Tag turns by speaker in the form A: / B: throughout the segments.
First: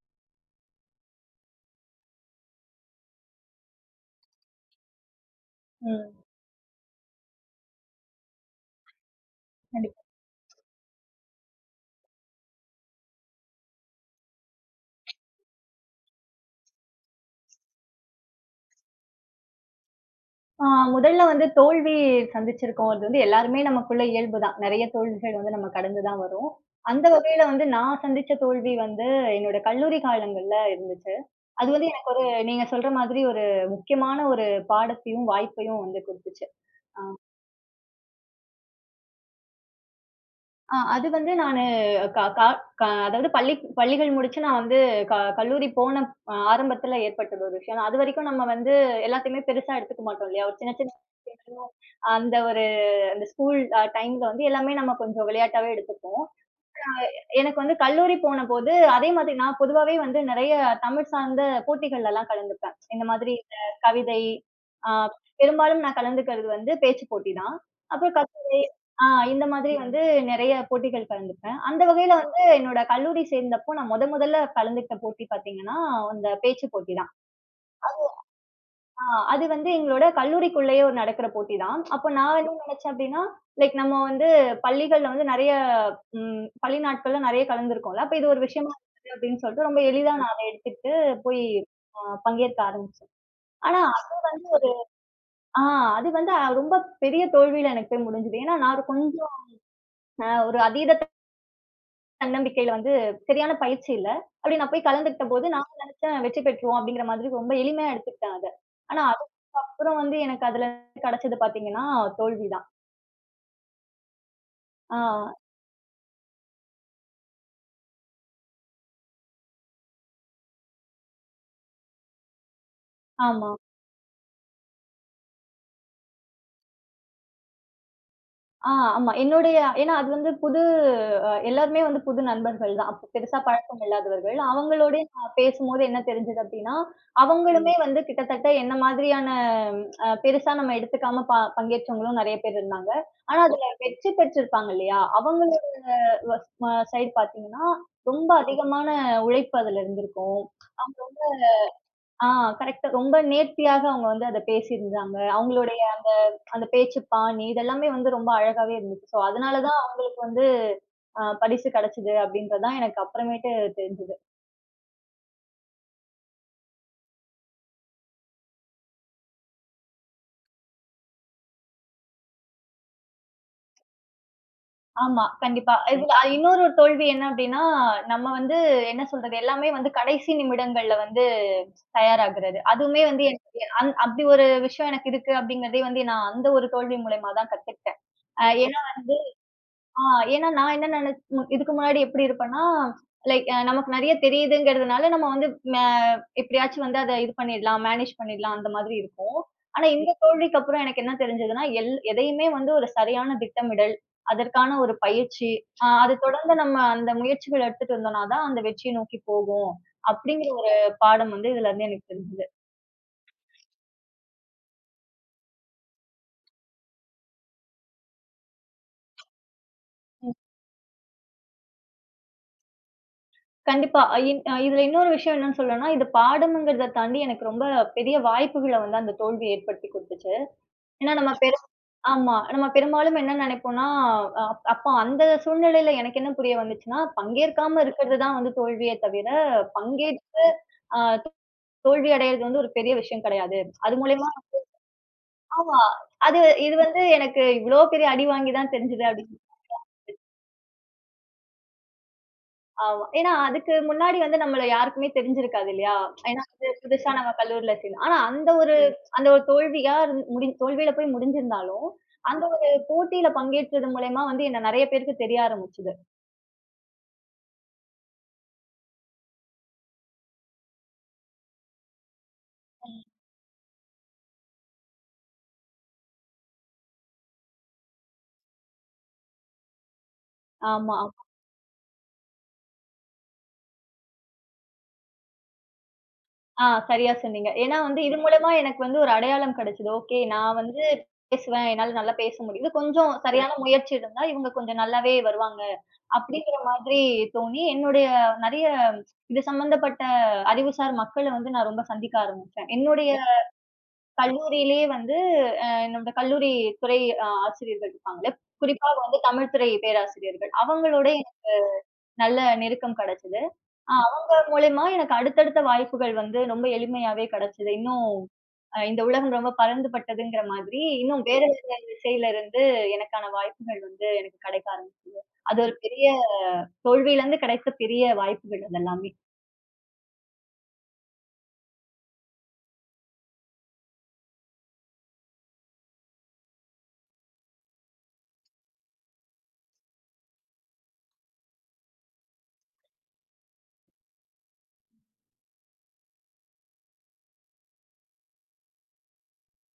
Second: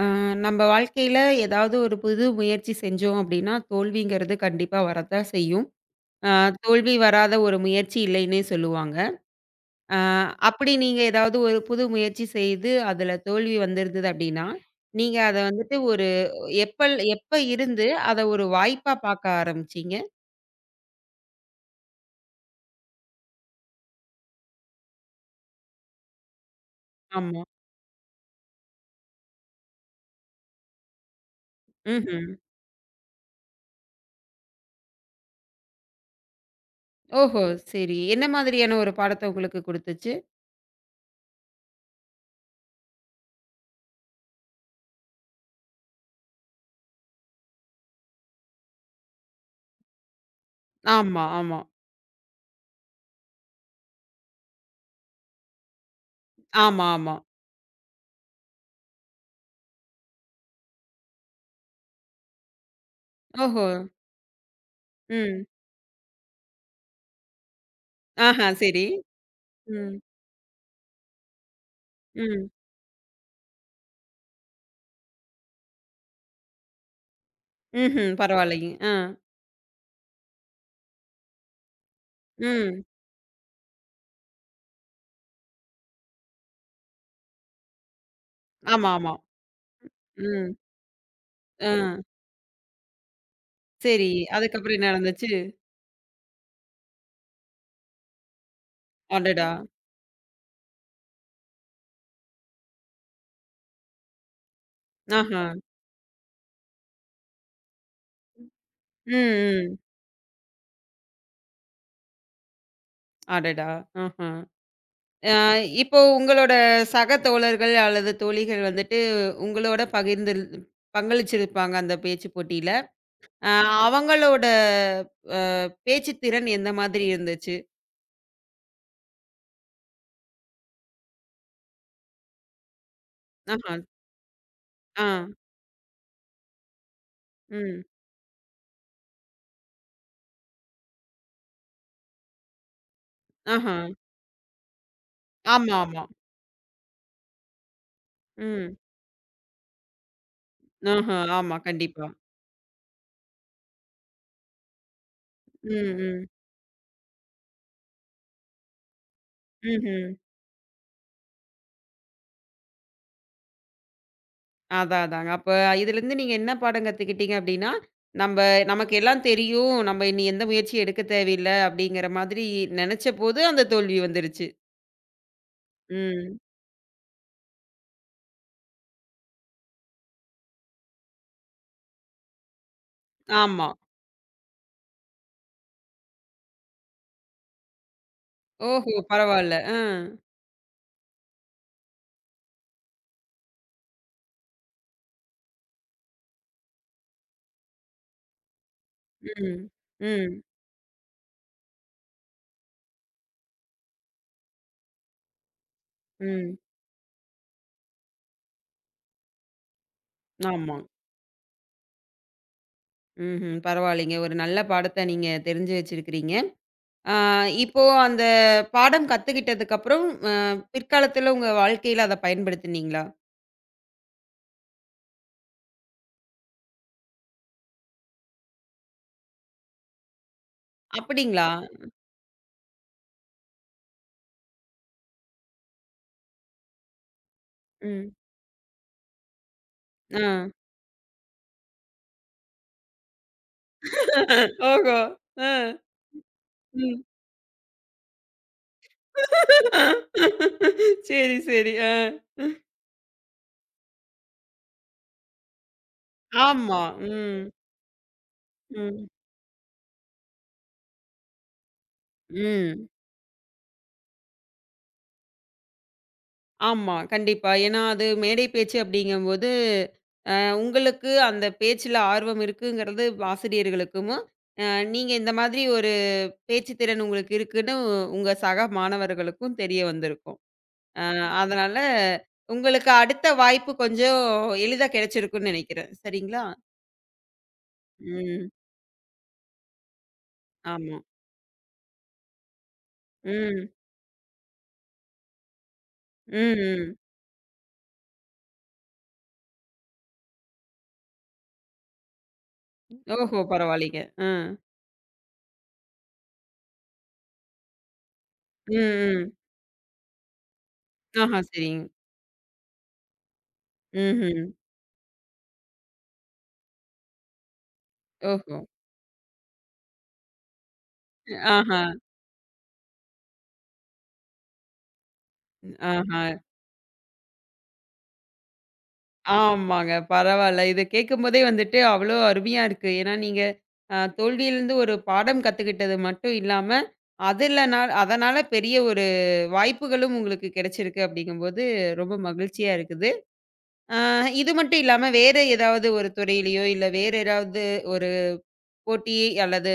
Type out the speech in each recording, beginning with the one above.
A: அ நம்ம வாழ்க்கையில ஏதாவது ஒரு புது முயற்சி செஞ்சோம் அப்படின்னா, தோல்விங்கிறது கண்டிப்பா வரத்தான் செய்யும்.
B: ம்.
A: அ தோல்வி வராத ஒரு முயற்சி இல்லைன்னே சொல்லுவாங்க. அ
B: கண்டிப்பா.
A: அப்படி நீங்க ஏதாவது ஒரு புது முயற்சி செய்து அதுல தோல்வி வந்திருந்தது அப்படின்னா, நீங்க அத வந்துட்டு ஒரு எப்ப இருந்து அத ஒரு வாய்ப்பா பாக்க ஆரம்பிச்சீங்க?
B: ஆ முதல்ல வந்து தோல்வி சந்திச்சிருக்கோம். அது வந்து எல்லாருமே நமக்குள்ள இயல்பு தான். நெறைய தோல்விகள் வந்து நம்ம கடந்து தான் வரும். அந்த
A: ஆமா.
B: வகையில வந்து நான் சந்திச்ச தோல்வி வந்து என்னோட கல்லூரி காலங்கள்ல இருந்துச்சு. அது வந்து எனக்கு ஒரு
A: ம்ஹ்ம்.
B: நீங்க சொல்ற மாதிரி ஒரு முக்கியமான ஒரு பாடத்தையும், வாய்ப்பையும் வந்து குடுத்துச்சு. ஆ.
A: ஓஹோ! சரி. என்ன மாதிரியான ஒரு பாடத்த உங்களுக்கு குடுத்துச்சு?
B: அது வந்து க கா க அதாவது பள்ளிகள் முடிச்சு நான் வந்து கல்லூரி போன ஆரம்பத்துல ஏற்பட்டது ஒரு விஷயம். அதுவரைக்கும் நம்ம வந்து எல்லாத்தையுமே பெருசா எடுத்துக்க மாட்டோம் இல்லையா? ஒரு சின்ன சின்ன
A: ஆமா, ஆமா.
B: விஷயங்களும் அந்த ஒரு அந்த ஸ்கூல் டைம்ல வந்து எல்லாமே நம்ம கொஞ்சம் விளையாட்டாவே எடுத்துப்போம்.
A: ஆமா, ஆமா.
B: எனக்கு வந்து கல்லூரி போன போது அதே மாதிரி நான் பொதுவாவே வந்து நிறைய தமிழ் சார்ந்த போட்டிகள்ல எல்லாம் கலந்துப்பேன் இந்த மாதிரி
A: ஓஹோ!
B: கவிதை. ஆஹ்
A: ம்.
B: பெரும்பாலும் நான் கலந்துக்கிறது வந்து பேச்சு போட்டி தான், அப்புறம்
A: ஆஹா,
B: கவிதை.
A: சரி.
B: இந்த மாதிரி
A: ம்,
B: வந்து நிறைய போட்டிகள் கலந்துப்பேன். அந்த வகையில வந்து
A: ம்.
B: என்னோட கல்லூரி சேர்ந்தப்போ நான் முதல்ல கலந்துக்கிட்ட போட்டி பாத்தீங்கன்னா அந்த பேச்சு போட்டி.
A: ம்ஹ்ம். பரவாயில்லைங்க. ஆ.
B: அது வந்து எங்களோட கல்லூரிக்குள்ளேயே ஒரு நடக்கிற போட்டி தான். அப்போ நான் என்ன
A: ம்.
B: நினைச்சேன் அப்படின்னா, லைக் நம்ம வந்து பள்ளிகள்ல வந்து நெறைய பள்ளி நாட்கள்ல நெறைய கலந்திருக்கோம்ல. அப்ப இது ஒரு விஷயமா
A: ஆமா,
B: இருக்குது
A: ஆமா.
B: அப்படின்னு சொல்லிட்டு ரொம்ப எளிதா நான் அத
A: ம்.
B: எடுத்துக்கிட்டு போய்
A: ஆ.
B: அ பங்கேற்க ஆரம்பிச்சேன். ஆனா
A: சரி. அதுக்கப்புறம் என்ன நடந்துச்சு?
B: ஆ அது வந்து ரொம்ப பெரிய தோல்வியில எனக்கு போய் முடிஞ்சது. ஏன்னா நான் ஒரு கொஞ்சம்
A: அடடா!
B: ஒரு அதீத தன்னம்பிக்கையில வந்து சரியான பயிற்சி இல்ல. அப்படி நான் போய் கலந்துக்கிட்ட
A: ஆஹா.
B: போது, நான் நினைச்சேன் வெற்றி பெற்றுருவோம் அப்படிங்கிற மாதிரி ரொம்ப எளிமையா எடுத்துக்கிட்டேன் அத. ஆனா
A: ம், ம்.
B: அதுக்கப்புறம் வந்து எனக்கு அதுல கிடைச்சது பார்த்தீங்கன்னா, தோல்வி தான்.
A: அடடா! ஆஹா.
B: ஆ,
A: அ இப்போ உங்களோட சக தோழர்கள் அல்லது தோழிகள் வந்துட்டு உங்களோட பங்களிச்சிருப்பாங்க அந்த பேச்சு போட்டியில.
B: ஆமா.
A: அ அவங்களோட அ பேச்சு திறன் எந்த மாதிரி இருந்துச்சு?
B: ஆ, ஆமா. என்னுடைய ஏன்னா அது வந்து புது எல்லாருமே வந்து புது நண்பர்கள் தான். அப்ப பெருசா
A: ஆஹா.
B: பழக்கம் இல்லாதவர்கள். அவங்களோடயே
A: ஆ.
B: நான் பேசும்போது என்ன தெரிஞ்சது அப்படின்னா, ம். அவங்களுமே
A: ம்.
B: வந்து கிட்டத்தட்ட என்ன மாதிரியான பெருசா நம்ம எடுத்துக்காம பங்கேற்றவங்களும் நெறைய பேர் இருந்தாங்க. ஆனா அதுல
A: ஆஹா.
B: வெற்றி பெற்றிருப்பாங்க இல்லையா? அவங்களோட
A: ஆமா, ஆமா.
B: சைடு பார்த்தீங்கன்னா, ரொம்ப
A: ம்.
B: அதிகமான உழைப்பு அதுல இருந்திருக்கும்.
A: ஆஹா. ஆமா. கண்டிப்பா.
B: ஆ கரெக்ட்டா ரொம்ப நேர்த்தியாக அவங்க வந்து அத பேசியிருந்தாங்க. அவங்களுடைய
A: ம், ம்.
B: அந்த பேச்சு பாணி இதெல்லாமே வந்து ரொம்ப அழகாவே இருந்துச்சு. ஸோ அதனால தான்
A: ம்ஹ்ம்.
B: அவங்களுக்கு வந்து பரிசு கிடைச்சது அப்படின்றது தான் எனக்கு அப்புறமேட்டு தெரிஞ்சது.
A: அதான் அதாங்க. அப்ப இதுலருந்து நீங்க என்ன பாடம் கத்துக்கிட்டீங்க அப்டின்னா, நம்ப நமக்கு எல்லாம் தெரியும். நம்ம இனி எந்த முயற்சியும் எடுக்க தேவையில்ல அப்டிங்கிற மாதிரி நெனச்சபோது அந்த தோல்வி வந்துருச்சு.
B: ஆமா, கண்டிப்பா. இதுல
A: ம்.
B: இன்னொரு ஒரு தோல்வி என்ன அப்படின்னா, நம்ம வந்து என்ன சொல்றது, எல்லாமே வந்து கடைசி நிமிடங்கள்ல வந்து தயாராகுறது. அதுவுமே வந்து எனக்கு
A: ஆமா.
B: அப்படி ஒரு விஷயம் எனக்கு இருக்கு அப்படிங்கிறதே வந்து நான் அந்த ஒரு தோல்வி மூலியமா தான் கத்துக்கிட்டேன். ஏன்னா
A: ஓஹோ! பரவால்ல. ஆ.
B: ஆ ஏன்னா நான் என்ன நெனச் இதுக்கு முன்னாடி எப்படி இருப்பேன்னா, லைக் நமக்கு நெறைய தெரியுதுங்கிறதுனால நம்ம வந்து மே எப்படியாச்சும் வந்து அத இது பண்ணிடலாம், மேனேஜ் பண்ணிடலாம் அந்த மாதிரி இருக்கும்.
A: ம்.
B: ஆனா இந்த
A: ம்.
B: தோல்விக்கு அப்புறம் எனக்கு என்ன தெரிஞ்சதுன்னா, எதையுமே வந்து ஒரு சரியான திட்டமிடல், அதற்கான ஒரு பயிற்சி, அது தொடர்ந்து
A: ம்.
B: நம்ம அந்த முயற்சிகள் எடுத்துட்டு இருந்தோம்னா தான் அந்த வெற்றியை நோக்கி போகும். அப்படிங்கிற ஒரு
A: ஆமா.
B: பாடம் வந்து இதுலருந்து எனக்கு தெரிஞ்சது.
A: ம்ஹ்ம். பரவாயில்லைங்க. ஒரு நல்ல பாடத்த நீங்க தெரிஞ்சு வச்சிருக்கிறீங்க. ஆ இப்போ அந்த பாடம் கத்துக்கிட்டதுக்கப்புறம்
B: ம்.
A: அ பிற்காலத்துல உங்க வாழ்க்கையில அத பயன்படுத்துனீங்களா?
B: கண்டிப்பா. அ இன் அ இதுல இன்னொரு விஷயம் என்னன்னு சொல்லணும்னா, இது பாடம்ங்கிறத தாண்டி எனக்கு ரொம்ப பெரிய வாய்ப்புகள வந்து அந்த தோல்வி ஏற்படுத்தி குடுத்துச்சு. ஏன்னா நம்ம
A: அப்படிங்களா?
B: பெரும் ஆமா. நம்ம பெரும்பாலும் என்ன நெனைப்போம்னா, அ அப்போ அந்த சூழ்நிலையில எனக்கு என்ன புரிய வந்துச்சுன்னா, பங்கேற்காம
A: ம்.
B: இருக்கிறது தான் வந்து தோல்வியே தவிர,
A: ஆ.
B: பங்கேற்று அ தோல்வி அடையிறது வந்து ஒரு பெரிய விஷயம் கெடையாது. அது மூலியமா
A: ஓஹோ! ஆ.
B: ஆமா. அது இது வந்து
A: ம்.
B: எனக்கு இவ்ளோ பெரிய அடி வாங்கி தான் தெரிஞ்சது அப்டி.
A: சரி, சரி. ஆ.
B: ஆமா. ஏன்னா அதுக்கு முன்னாடி வந்து நம்மள யாருக்குமே தெரிஞ்சிருக்காது இல்லையா? ஏன்னா வந்து
A: ஆமா.
B: புதுசா நம்ம
A: ம்.
B: கல்லூரில சேர்ந்தோம். ஆனா அந்த ஒரு ம்.
A: ம்.
B: அந்த ஒரு தோல்வியா இருந் முடி தோல்வியில போய் முடிஞ்சிருந்தாலும், அந்த ஒரு
A: ம்.
B: போட்டியில பங்கேற்றது மூலியமா வந்து என்ன நெறைய பேருக்கு தெரிய ஆரம்பிச்சது.
A: ஆமா. கண்டிப்பா. ஏன்னா, அது மேடை பேச்சு அப்படிங்கும்போது, உங்களுக்கு அந்த பேச்சுல ஆர்வம் இருக்குங்கிறது ஆசிரியர்களுக்கும், அ நீங்க இந்த மாதிரி ஒரு பேச்சு திறன் உங்களுக்கு இருக்குன்னு உங்க சக மாணவர்களுக்கும் தெரிய வந்திருக்கும்.
B: ஆமா.
A: அ அதனால உங்களுக்கு அடுத்த வாய்ப்பு கொஞ்சம் எளிதா கிடைச்சிருக்கும்னு நெனைக்கிறேன். சரிங்களா?
B: ஆ சரியா சொன்னீங்க. ஏன்னா வந்து இது
A: ம்.
B: மூலியமா எனக்கு வந்து ஒரு அடையாளம் கிடைச்சது. ஓகே நான் வந்து
A: ஆமா.
B: பேசுவேன். என்னால நல்லா பேச முடியும். இது கொஞ்சம் சரியான
A: ம்.
B: முயற்சி இருந்தா இவங்க கொஞ்சம் நல்லாவே வருவாங்க. அப்படிங்கிற
A: ம்.
B: மாதிரி
A: ம்.
B: தோணி, என்னுடைய நெறைய இது சம்மந்தப்பட்ட அறிவுசார் மக்கள வந்து நான் ரொம்ப சந்திக்க ஆரம்பிச்சேன். என்னுடைய
A: ஓஹோ! பரவாயில்லைங்க. ஆ.
B: கல்லூரியிலேயே வந்து என்னோட கல்லூரி துறை ஆசிரியர்கள் இருப்பாங்கல்ல,
A: ம்,
B: குறிப்பா வந்து
A: ம்.
B: தமிழ் துறை பேராசிரியர்கள். அவங்களோட
A: ஆஹா,
B: எனக்கு
A: சரிங்க.
B: நல்ல நெருக்கம் கிடைச்சது. அவங்க
A: ம்ஹ்ம்.
B: மூலியமா எனக்கு அடுத்தடுத்த வாய்ப்புகள் வந்து ரொம்ப எளிமையாவே கிடைச்சது. இன்னும்
A: ஓஹோ!
B: இந்த உலகம் ரொம்ப பறந்துபட்டதுங்கிற மாதிரி, இன்னும் வேற வேற
A: ஆஹா,
B: திசையில இருந்து எனக்கான வாய்ப்புகள் வந்து எனக்கு கிடைக்க ஆரம்பிச்சது. அது ஒரு பெரிய
A: ஆஹா.
B: தோல்வியிலிருந்து கிடைத்த பெரிய வாய்ப்புகள் அதெல்லாமே.
A: ஆமாங்க. பரவால்ல. இத கேட்கும்போதே வந்துட்டு அவ்வளோ அருமையா இருக்கு. ஏன்னா, நீங்க தோல்வியிலிருந்து ஒரு பாடம் கத்துக்கிட்டது மட்டும் இல்லாம, அதனால பெரிய ஒரு வாய்ப்புகளும் உங்களுக்கு கிடைச்சிருக்கு அப்படிங்கும்போது, ரொம்ப மகிழ்ச்சியா இருக்குது. ஆ இது மட்டும் இல்லாம வேற ஏதாவது ஒரு துறையிலயோ, இல்ல வேற ஏதாவது ஒரு போட்டி அல்லது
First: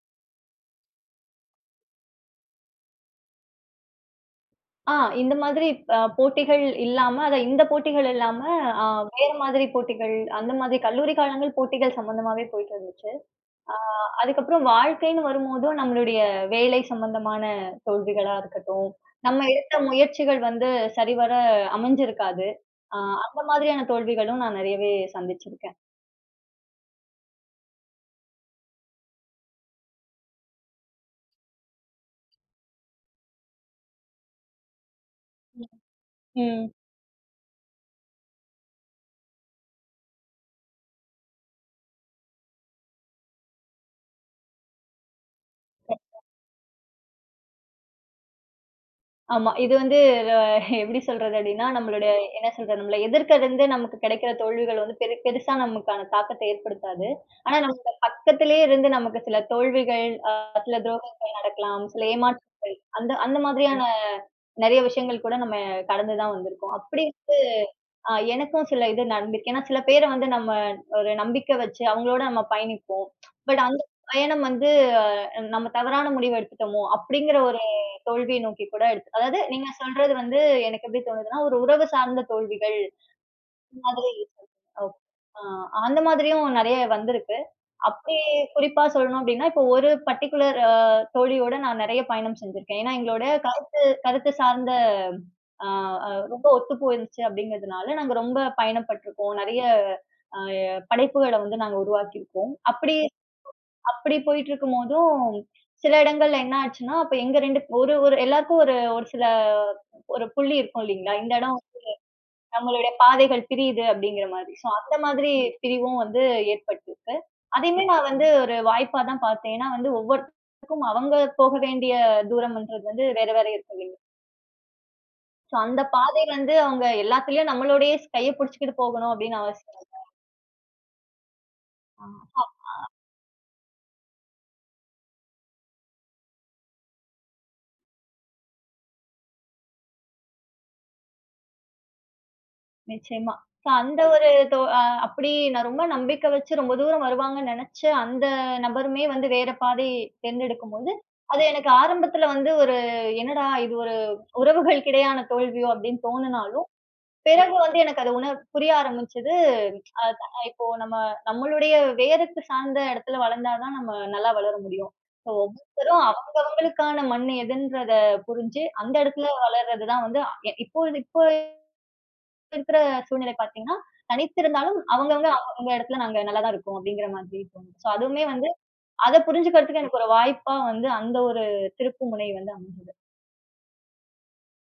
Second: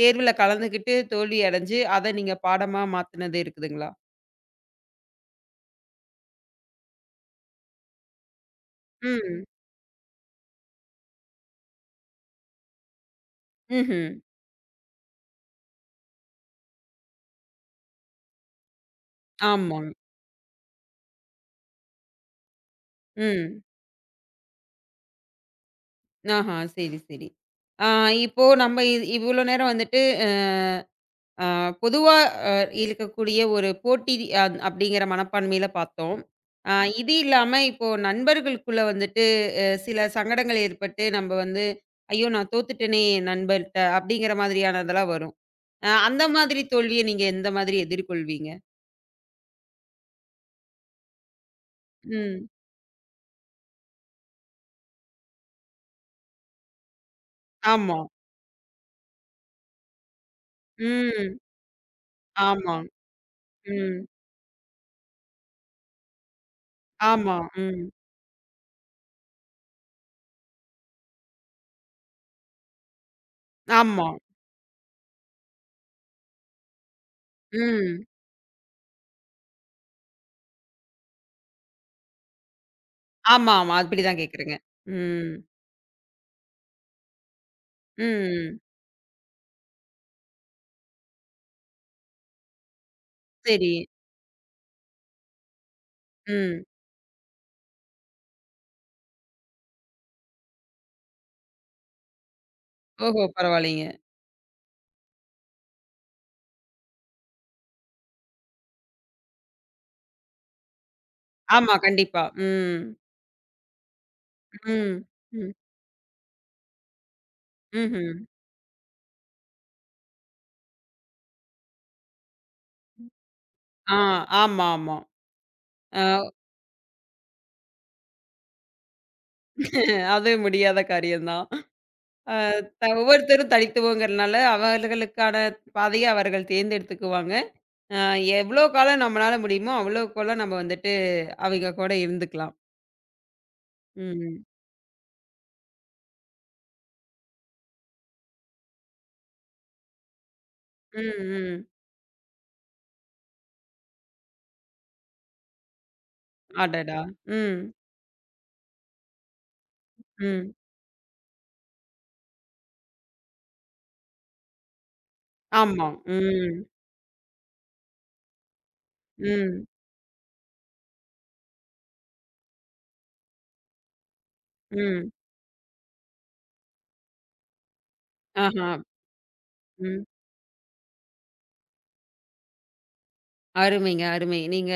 A: தேர்வுல கலந்துக்கிட்டு தோல்வி அடைஞ்சு, அத நீங்க பாடமா மாத்துனது இருக்குதுங்களா?
B: ஆ இந்த மாதிரி போட்டிகள் இல்லாம அதான் இந்த போட்டிகள் இல்லாம அ வேற
A: ம்.
B: மாதிரி போட்டிகள், அந்த மாதிரி கல்லூரி காலங்கள் போட்டிகள் சம்மந்தமாவே போயிட்டு இருந்துச்சு. ஆ
A: ம்ஹ்ம்.
B: அதுக்கப்புறம் வாழ்க்கைன்னு வரும்போதும் நம்மளுடைய வேலை சம்மந்தமான தோல்விகளா இருக்கட்டும், நம்ம எடுத்த
A: ஆமாங்க.
B: முயற்சிகள் வந்து சரிவர அமைஞ்சிருக்காது. ஆ அந்த
A: ம்.
B: மாதிரியான தோல்விகளும் நான் நெறையவே சந்திச்சிருக்கேன்.
A: ஆஹா, சரி, சரி. ஆ இப்போ நம்ம இவ்ளோ நேரம் வந்துட்டு அ அ பொதுவா அ இருக்கக்கூடிய ஒரு போட்டி அப்படிங்கிற மனப்பான்மையில பார்த்தோம்.
B: ம்.
A: ஆ இது இல்லாம இப்போ நண்பர்களுக்குள்ள வந்துட்டு சில சங்கடங்கள் ஏற்பட்டு நம்ம வந்து, "ஐயோ! நான் தோத்துட்டேனே நண்பர்ட்ட" அப்படிங்கிற மாதிரியானதெல்லாம் வரும். அந்த மாதிரி தோல்விய நீங்க எந்த மாதிரி எதிர்கொள்வீங்க?
B: ஆமா. இது வந்து ர எப்படி சொல்றது அப்படின்னா, என்ன
A: ம்.
B: சொல்றது, நம்மள எதிர்க்கருந்து நமக்கு கிடைக்கிற தோல்விகள் வந்து பெருசா நமக்கான தாக்கத்த ஏற்படுத்தாது. ஆனா நமக்கு
A: ஆமா.
B: பக்கத்திலேயே இருந்து நமக்கு சில தோல்விகள், சில துரோகங்கள்
A: ம்.
B: நடக்கலாம், சில ஏமாற்றங்கள்
A: ஆமா.
B: அந்த அந்த மாதிரியான
A: ம்.
B: நெறைய விஷயங்கள் கூட நம்ம கடந்து தான் வந்திருக்கோம். அப்படி
A: ஆமா. ம்.
B: எனக்கும் சில இது நடந்திருக்கு. ஏன்னா சில பேர வந்து நம்ம ஒரு நம்பிக்கை வச்சு அவங்களோட நம்ம பயணிப்போம். பட் அந்த
A: ஆமா.
B: பயணம் வந்து நம்ம தவறான முடிவு எடுத்துட்டோமோ! அப்படிங்கிற ஒரு
A: ம்.
B: தோல்விய நோக்கி கூட எடுத்து அதாவது நீங்க சொல்றது வந்து எனக்கு எப்படி தோணுதுன்னா, ஒரு உறவு சார்ந்த தோல்விகள்
A: ஆமா, ஆமா.
B: இந்த மாதிரி
A: அப்படிதான் கேட்குறேங்க.
B: ஓ
A: ம்.
B: ஆ அந்த மாதிரியும் நெறைய வந்திருக்கு. அப்படி
A: ம்.
B: குறிப்பா சொல்லணும் அப்படின்னா, இப்போ ஒரு பர்ட்டிகுலர் தோழியோட நான் நெறைய பயணம் செஞ்சிருக்கேன். ஏன்னா எங்களோட
A: சரி.
B: கருத்து கருத்து சார்ந்த ஆ அ ரொம்ப
A: ம்.
B: ஒத்துப் போயிருந்துச்சு அப்படிங்கிறதுனால, நாங்க ரொம்ப பயணப்பட்டுருக்கோம். நெறைய அ படைப்புகள வந்து நாங்க உருவாக்கியிருக்கோம். அப்படி
A: ஓஹோ! பரவாயில்லைங்க.
B: அப்படி போயிட்டுருக்கும்போதும், சில இடங்கள்ல என்ன ஆச்சுன்னா, அப்ப எங்க 2 ஒரு ஒரு எல்லாருக்கும் ஒரு ஒரு சில ஒரு புள்ளி இருக்கும் இல்லைங்களா? இந்த இடம்
A: ஆமா, கண்டிப்பா. ம்.
B: நம்மளுடைய பாதைகள் பிரியுது அப்படிங்கிற மாதிரி. ஸோ, அந்த
A: ம்.
B: மாதிரி
A: ம்.
B: பிரிவும் வந்து ஏற்பட்டிருக்கு. அதையுமே நான்
A: ம்ஹ்ம்.
B: வந்து ஒரு வாய்ப்பா தான் பார்த்தேன். ஏன்னா வந்து ஒவ்வொருத்தருக்கும் அவங்க போக வேண்டிய தூரம்ன்றது வந்து வேற வேற இருக்கு.
A: ஆ. ஆமா, ஆமா.
B: சோ அந்த பாதை
A: அ
B: வந்து அவங்க எல்லாத்துலயும் நம்மளோடயே கைய புடிச்சுக்கிட்டு போகணும் அப்படின்னு அவசியம் இல்ல.
A: அது முடியாத காரியம் தான். அ
B: ஆமா,
A: த ஒவ்வொருத்தரும் தனித்துவங்கிறனால அவர்களுக்கான பாதைய அவர்கள் தேர்ந்தெடுத்துக்குவாங்க. அ எவ்வளோ காலம் நம்மளால முடியுமோ, அவ்வளோ காலம் நம்ம வந்துட்டு அவங்க கூட இருந்துக்கலாம்.
B: நிச்சயமா. சோ அந்த ஒரு
A: ம்.
B: தோ அ அப்படி நான் ரொம்ப நம்பிக்கை வச்சு ரொம்ப தூரம் வருவாங்கன்னு நெனச்ச அந்த நபருமே வந்து வேற பாதை தேர்ந்தெடுக்கும்போது,
A: ம்.
B: அது
A: ம்.
B: எனக்கு ஆரம்பத்துல வந்து ஒரு என்னடா இது ஒரு உறவுகளுக்கிடையான தோல்வியோ அப்படின்னு தோணுனாலும்,
A: அடடா!
B: பிறகு
A: ம்.
B: வந்து எனக்கு அது புரிய ஆரம்பிச்சது. அ த
A: ம்.
B: இப்போ நம்ம நம்மளுடைய வேருக்கு சார்ந்த இடத்துல வளர்ந்தா தான் நம்ம நல்லா வளர முடியும். ஸோ
A: ஆமா.
B: ஒவ்வொருத்தரும்
A: ம்.
B: அவங்களுக்கான மண் எதுன்றத புரிஞ்சு, அந்த இடத்துல
A: ம்.
B: வளர்றது தான் வந்து இப்போ இப்போ இருக்கிற சூழ்நிலை பார்த்தீங்கன்னா, தனித்திருந்தாலும்
A: ம்.
B: அவங்க இடத்துல நாங்க நல்லா தான் இருக்கோம் அப்படிங்கிற மாதிரி தோணுது. ஸோ அதுவுமே வந்து
A: ஆஹா.
B: அத புரிஞ்சுக்கிறதுக்கு எனக்கு
A: ம்.
B: ஒரு வாய்ப்பா வந்து அந்த ஒரு திருப்புமுனை வந்து அமைஞ்சு.
A: அருமைங்க, அருமை. நீங்க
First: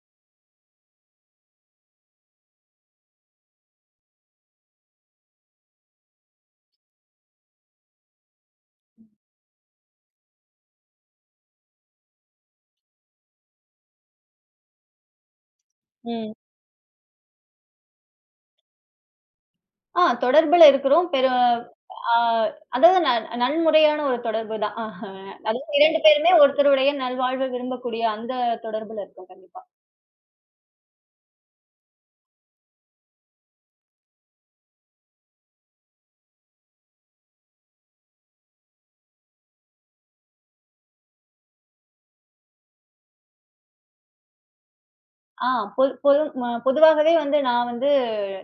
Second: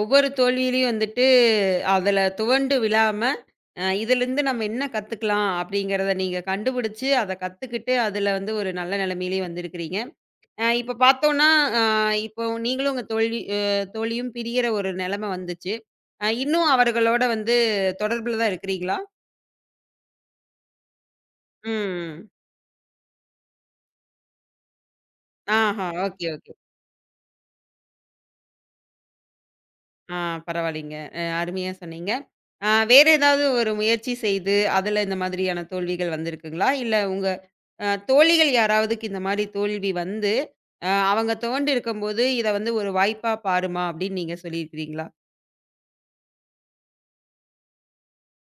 A: ஒவ்வொரு தோல்வியிலயும் வந்துட்டு, அதுல துவண்டு விழாம, இதுலருந்து நம்ம என்ன கத்துக்கலாம் அப்படிங்கிறத நீங்க கண்டுபிடிச்சு, அத கத்துக்கிட்டு, அதுல வந்து ஒரு நல்ல நிலைமையிலே வந்திருக்கிறீங்க. இப்ப பார்த்தோம்னா, அ இப்போ நீங்களும் உங்க தோல்வி அ தோழியும் பிரியற ஒரு நிலைமை வந்துச்சு.
B: ம்.
A: இன்னும் அவர்களோட வந்து தொடர்புல தான் இருக்கிறீங்களா?
B: தொடர்புல இருக்கிறோம். ஆ
A: ம்.
B: அதாவது நன்முறையான ஒரு தொடர்பு தான். அதாவது
A: ஆஹா.
B: 2
A: ஓகே,
B: பேருமே
A: ஓகே.
B: ஒருத்தருடைய நல்வாழ்வ விரும்பக்கூடிய அந்த தொடர்புல இருக்கோம் கண்டிப்பா.
A: ஆ பரவாயில்லைங்க. அருமையா சொன்னீங்க. வேற ஏதாவது ஒரு முயற்சி செய்து, அதுல இந்த மாதிரியான தோல்விகள் வந்திருக்குங்களா? இல்ல உங்க தோழிகள் யாராவதுக்கு இந்த மாரி தோல்வி வந்து, அவங்க துவண்டு இருக்கும்போது, "இத வந்து ஒரு வாய்ப்பா பாருமா" அப்படின்னு நீங்க சொல்லியிருக்கிறீங்களா?
B: ஆ பொ பொது ம பொதுவாகவே வந்து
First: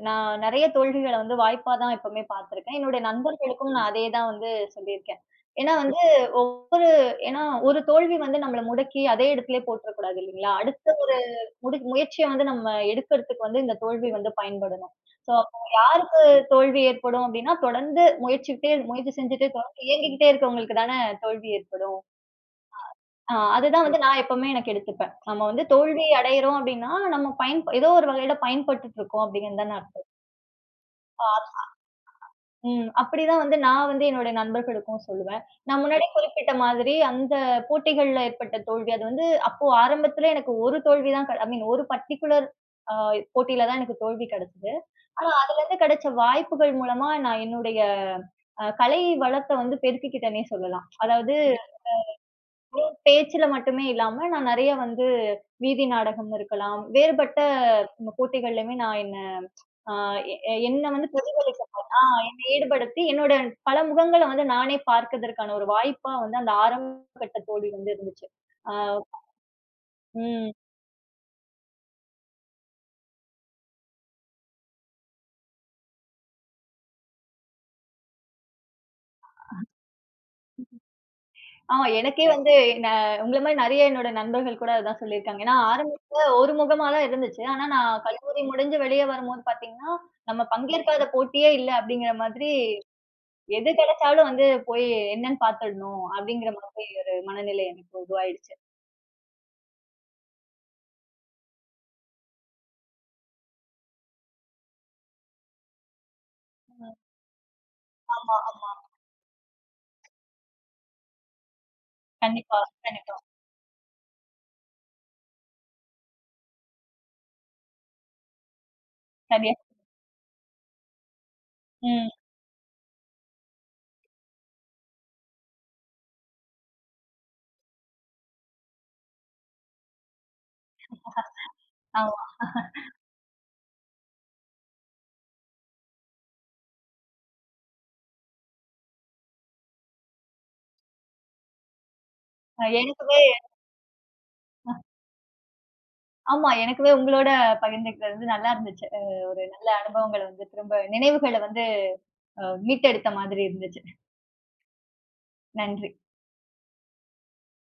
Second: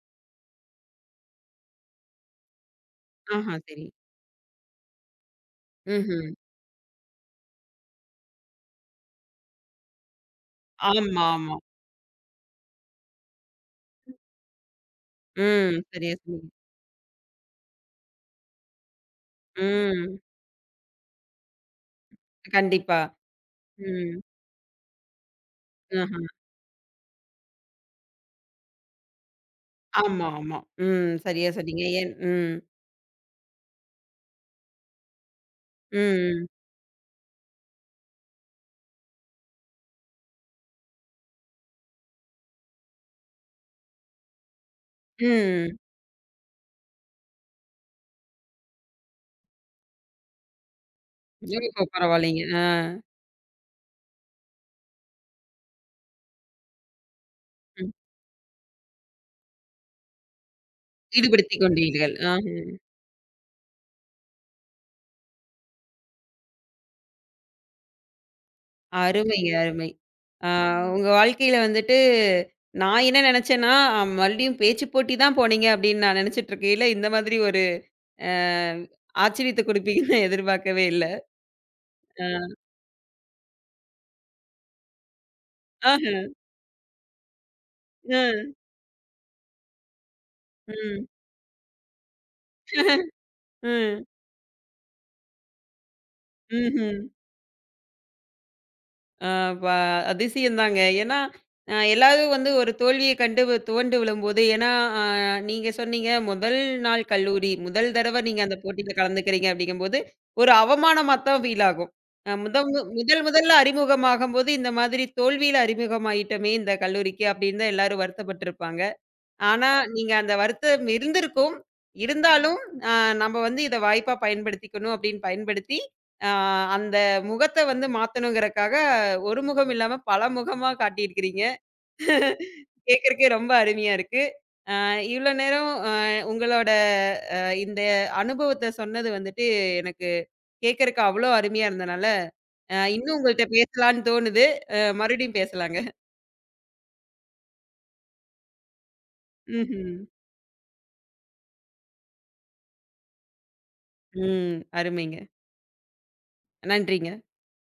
B: நான் நெறைய தோல்விகள வந்து வாய்ப்பா தான் எப்பவுமே பார்த்துருக்கேன். என்னுடைய
A: ஆஹா,
B: நண்பர்களுக்கும்
A: சரி.
B: நான் அதே தான் வந்து சொல்லியிருக்கேன். ஏன்னா வந்து
A: ம்ஹ்ம்.
B: ஒரு ஏன்னா ஒரு தோல்வி வந்து நம்மள முடக்கி அதே இடத்திலே போட்டுறக்கூடாது இல்லீங்களா? அடுத்த ஒரு
A: ஆமா, ஆமா.
B: முயற்சிய வந்து நம்ம எடுக்கறதுக்கு வந்து இந்த தோல்வி வந்து பயன்படணும். ஸோ
A: ம். சரியா
B: யாருக்கு
A: சொன்னீங்க.
B: தோல்வி ஏற்படும் அப்டின்னா, தொடர்ந்து முயற்சிக்கிட்டே முயற்சி செஞ்சுட்டு தொடர்ந்து
A: ம்.
B: இயங்கிக்கிட்டே இருக்கவங்களுக்கு தானே தோல்வி ஏற்படும்.
A: கண்டிப்பா.
B: அதுதான் வந்து
A: ம்.
B: நான் எப்பவுமே எனக்கு எடுத்துப்பேன். நம்ம வந்து தோல்வி
A: ஆஹ.
B: அடையறோம் அப்டின்னா, நம்ம பயன் ஏதோ ஒரு வகையில பயன்பட்டுட்டு இருக்கோம் அப்டிங்கிறது தான அர்த்தம்.
A: ஆமா, ஆமா. ம். சரியா சொன்னீங்க. ஏன் ம்.
B: ம். அப்படிதான் வந்து நான் வந்து என்னுடைய நண்பர்களுக்கும் சொல்லுவேன். நான் முன்னாடி
A: ம்.
B: குறிப்பிட்ட மாதிரி அந்த போட்டிகள்ல ஏற்பட்ட தோல்வி, அது வந்து அப்போ ஆரம்பத்துல எனக்கு ஒரு தோல்வி தான் ஐ மீன் ஒரு பர்ட்டிகுலர் ஆ போட்டியில தான் எனக்கு தோல்வி கிடைச்சது. ஆனா அதுலருந்து
A: ம்.
B: கிடைச்ச வாய்ப்புகள் மூலமா நான் என்னுடைய கலை வளத்த வந்து பெருக்கிக்கிட்டேன்னே சொல்லலாம். அதாவது
A: ஓஹோ! பரவாயில்லைங்க. ஆ.
B: பேச்சுல மட்டுமே இல்லாம, நான் நெறைய வந்து வீதி நாடகம் இருக்கலாம், வேறுபட்ட போட்டிகள்லயுமே நான் என்ன அ எ எ- என்ன வந்து
A: ஈடுபடுத்திக்
B: பிரதிபலிக்க ஆ
A: கொண்டீர்கள்.
B: என்ன
A: ஆஹம்.
B: ஈடுபடுத்தி, என்னோட பல முகங்கள வந்து நானே பார்க்கதற்கான ஒரு வாய்ப்பா வந்து அந்த ஆரம்ப கட்ட தோல்வி வந்து இருந்துச்சு. அ
A: அருமைங்க, அருமை. ஆ
B: ம்.
A: உங்க வாழ்க்கையில வந்துட்டு, நான் என்ன நெனச்சேன்னா, மறுபடியும் பேச்சு போட்டி தான் போனீங்க அப்படின்னு நான் நெனச்சுட்டு இருக்கையில, இந்த மாதிரி ஒரு அ ஆச்சரியத்த குடுப்பீங்கன்னு எதிர்பார்க்கவே இல்ல.
B: எனக்கே வந்து
A: ஆ.
B: ந உங்கள மாரி நெறைய என்னோட நண்பர்கள் கூட அதான் சொல்லியிருக்காங்க. ஏன்னா ஆரம்பத்துல
A: ஆஹ.
B: ஒரு முகமா தான் இருந்துச்சு. ஆனா நான் கல்லூரி
A: அ.
B: முடிஞ்சு வெளிய வரும்போது பார்த்தீங்கன்னா, நம்ம பங்கேற்காத
A: ம்.
B: போட்டியே இல்ல அப்படிங்கிற மாதிரி, எது
A: ம்.
B: கிடைச்சாலும் வந்து போய் என்னன்னு பார்த்துடணும் அப்படிங்கிற மாதிரி
A: ம்ஹ்ம்.
B: ஒரு மனநிலை எனக்கு உருவாயிடுச்சு.
A: ஆ ப அதிசயந்தாங்க. ஏன்னா, எல்லாரும் வந்து ஒரு தோல்விய கண்டு துவண்டு விழும்போது ஏன்னா, அ நீங்க சொன்னீங்க முதல்
B: ம்.
A: நாள் கல்லூரி, முதல் தடவ
B: ஆமா,
A: நீங்க அந்த
B: ஆமா.
A: போட்டியில கலந்துக்கிறீங்க அப்படிங்கும்போது, ஒரு அவமானமா தான் ஃபீல் ஆகும்.
B: கண்டிப்பா,
A: முதல்
B: கண்டிப்பா.
A: முதல்ல அறிமுகமாகும்போது, இந்த மாதிரி தோல்வியில அறிமுகமாயிட்டோமே இந்த கல்லூரிக்கு அப்படின்னு தான் எல்லாரும் வருத்தப்பட்டுருப்பாங்க.
B: சரியா
A: ஆனா, நீங்க அந்த வருத்தம் இருந்திருக்கும்.
B: ம்.
A: இருந்தாலும், அ நம்ம வந்து இத வாய்ப்பா பயன்படுத்திக்கணும் அப்படின்னு பயன்படுத்தி, அ அந்த முகத்த வந்து மாத்தணுங்கிறக்காக, ஒரு முகம் இல்லாம பல முகமா காட்டியிருக்கிறீங்க.
B: ஆமா.
A: கேட்கறக்கே ரொம்ப அருமையா இருக்கு. அ இவ்ளோ நேரம் உங்களோட அ இந்த அனுபவத்த சொன்னது வந்துட்டு, எனக்கு கேட்கறக்கு அவ்ளோ அருமையா இருந்தனால, இன்னும்
B: எனக்குமே
A: உங்கள்ட்ட பேசலான்னு தோணுது. மறுபடியும் பேசலாங்க.
B: ஆமா எனக்குமே உங்களோட பகிர்ந்துக்கிறது வந்து நல்லா இருந்துச்சு. ஒரு நல்ல
A: ம்ஹ்ம்.
B: அனுபவங்கள வந்து திரும்ப நினைவுகள வந்து மீட்டெடுத்த மாதிரி இருந்துச்சு.
A: ம். அருமைங்க.
B: நன்றி.
A: நன்றிங்க.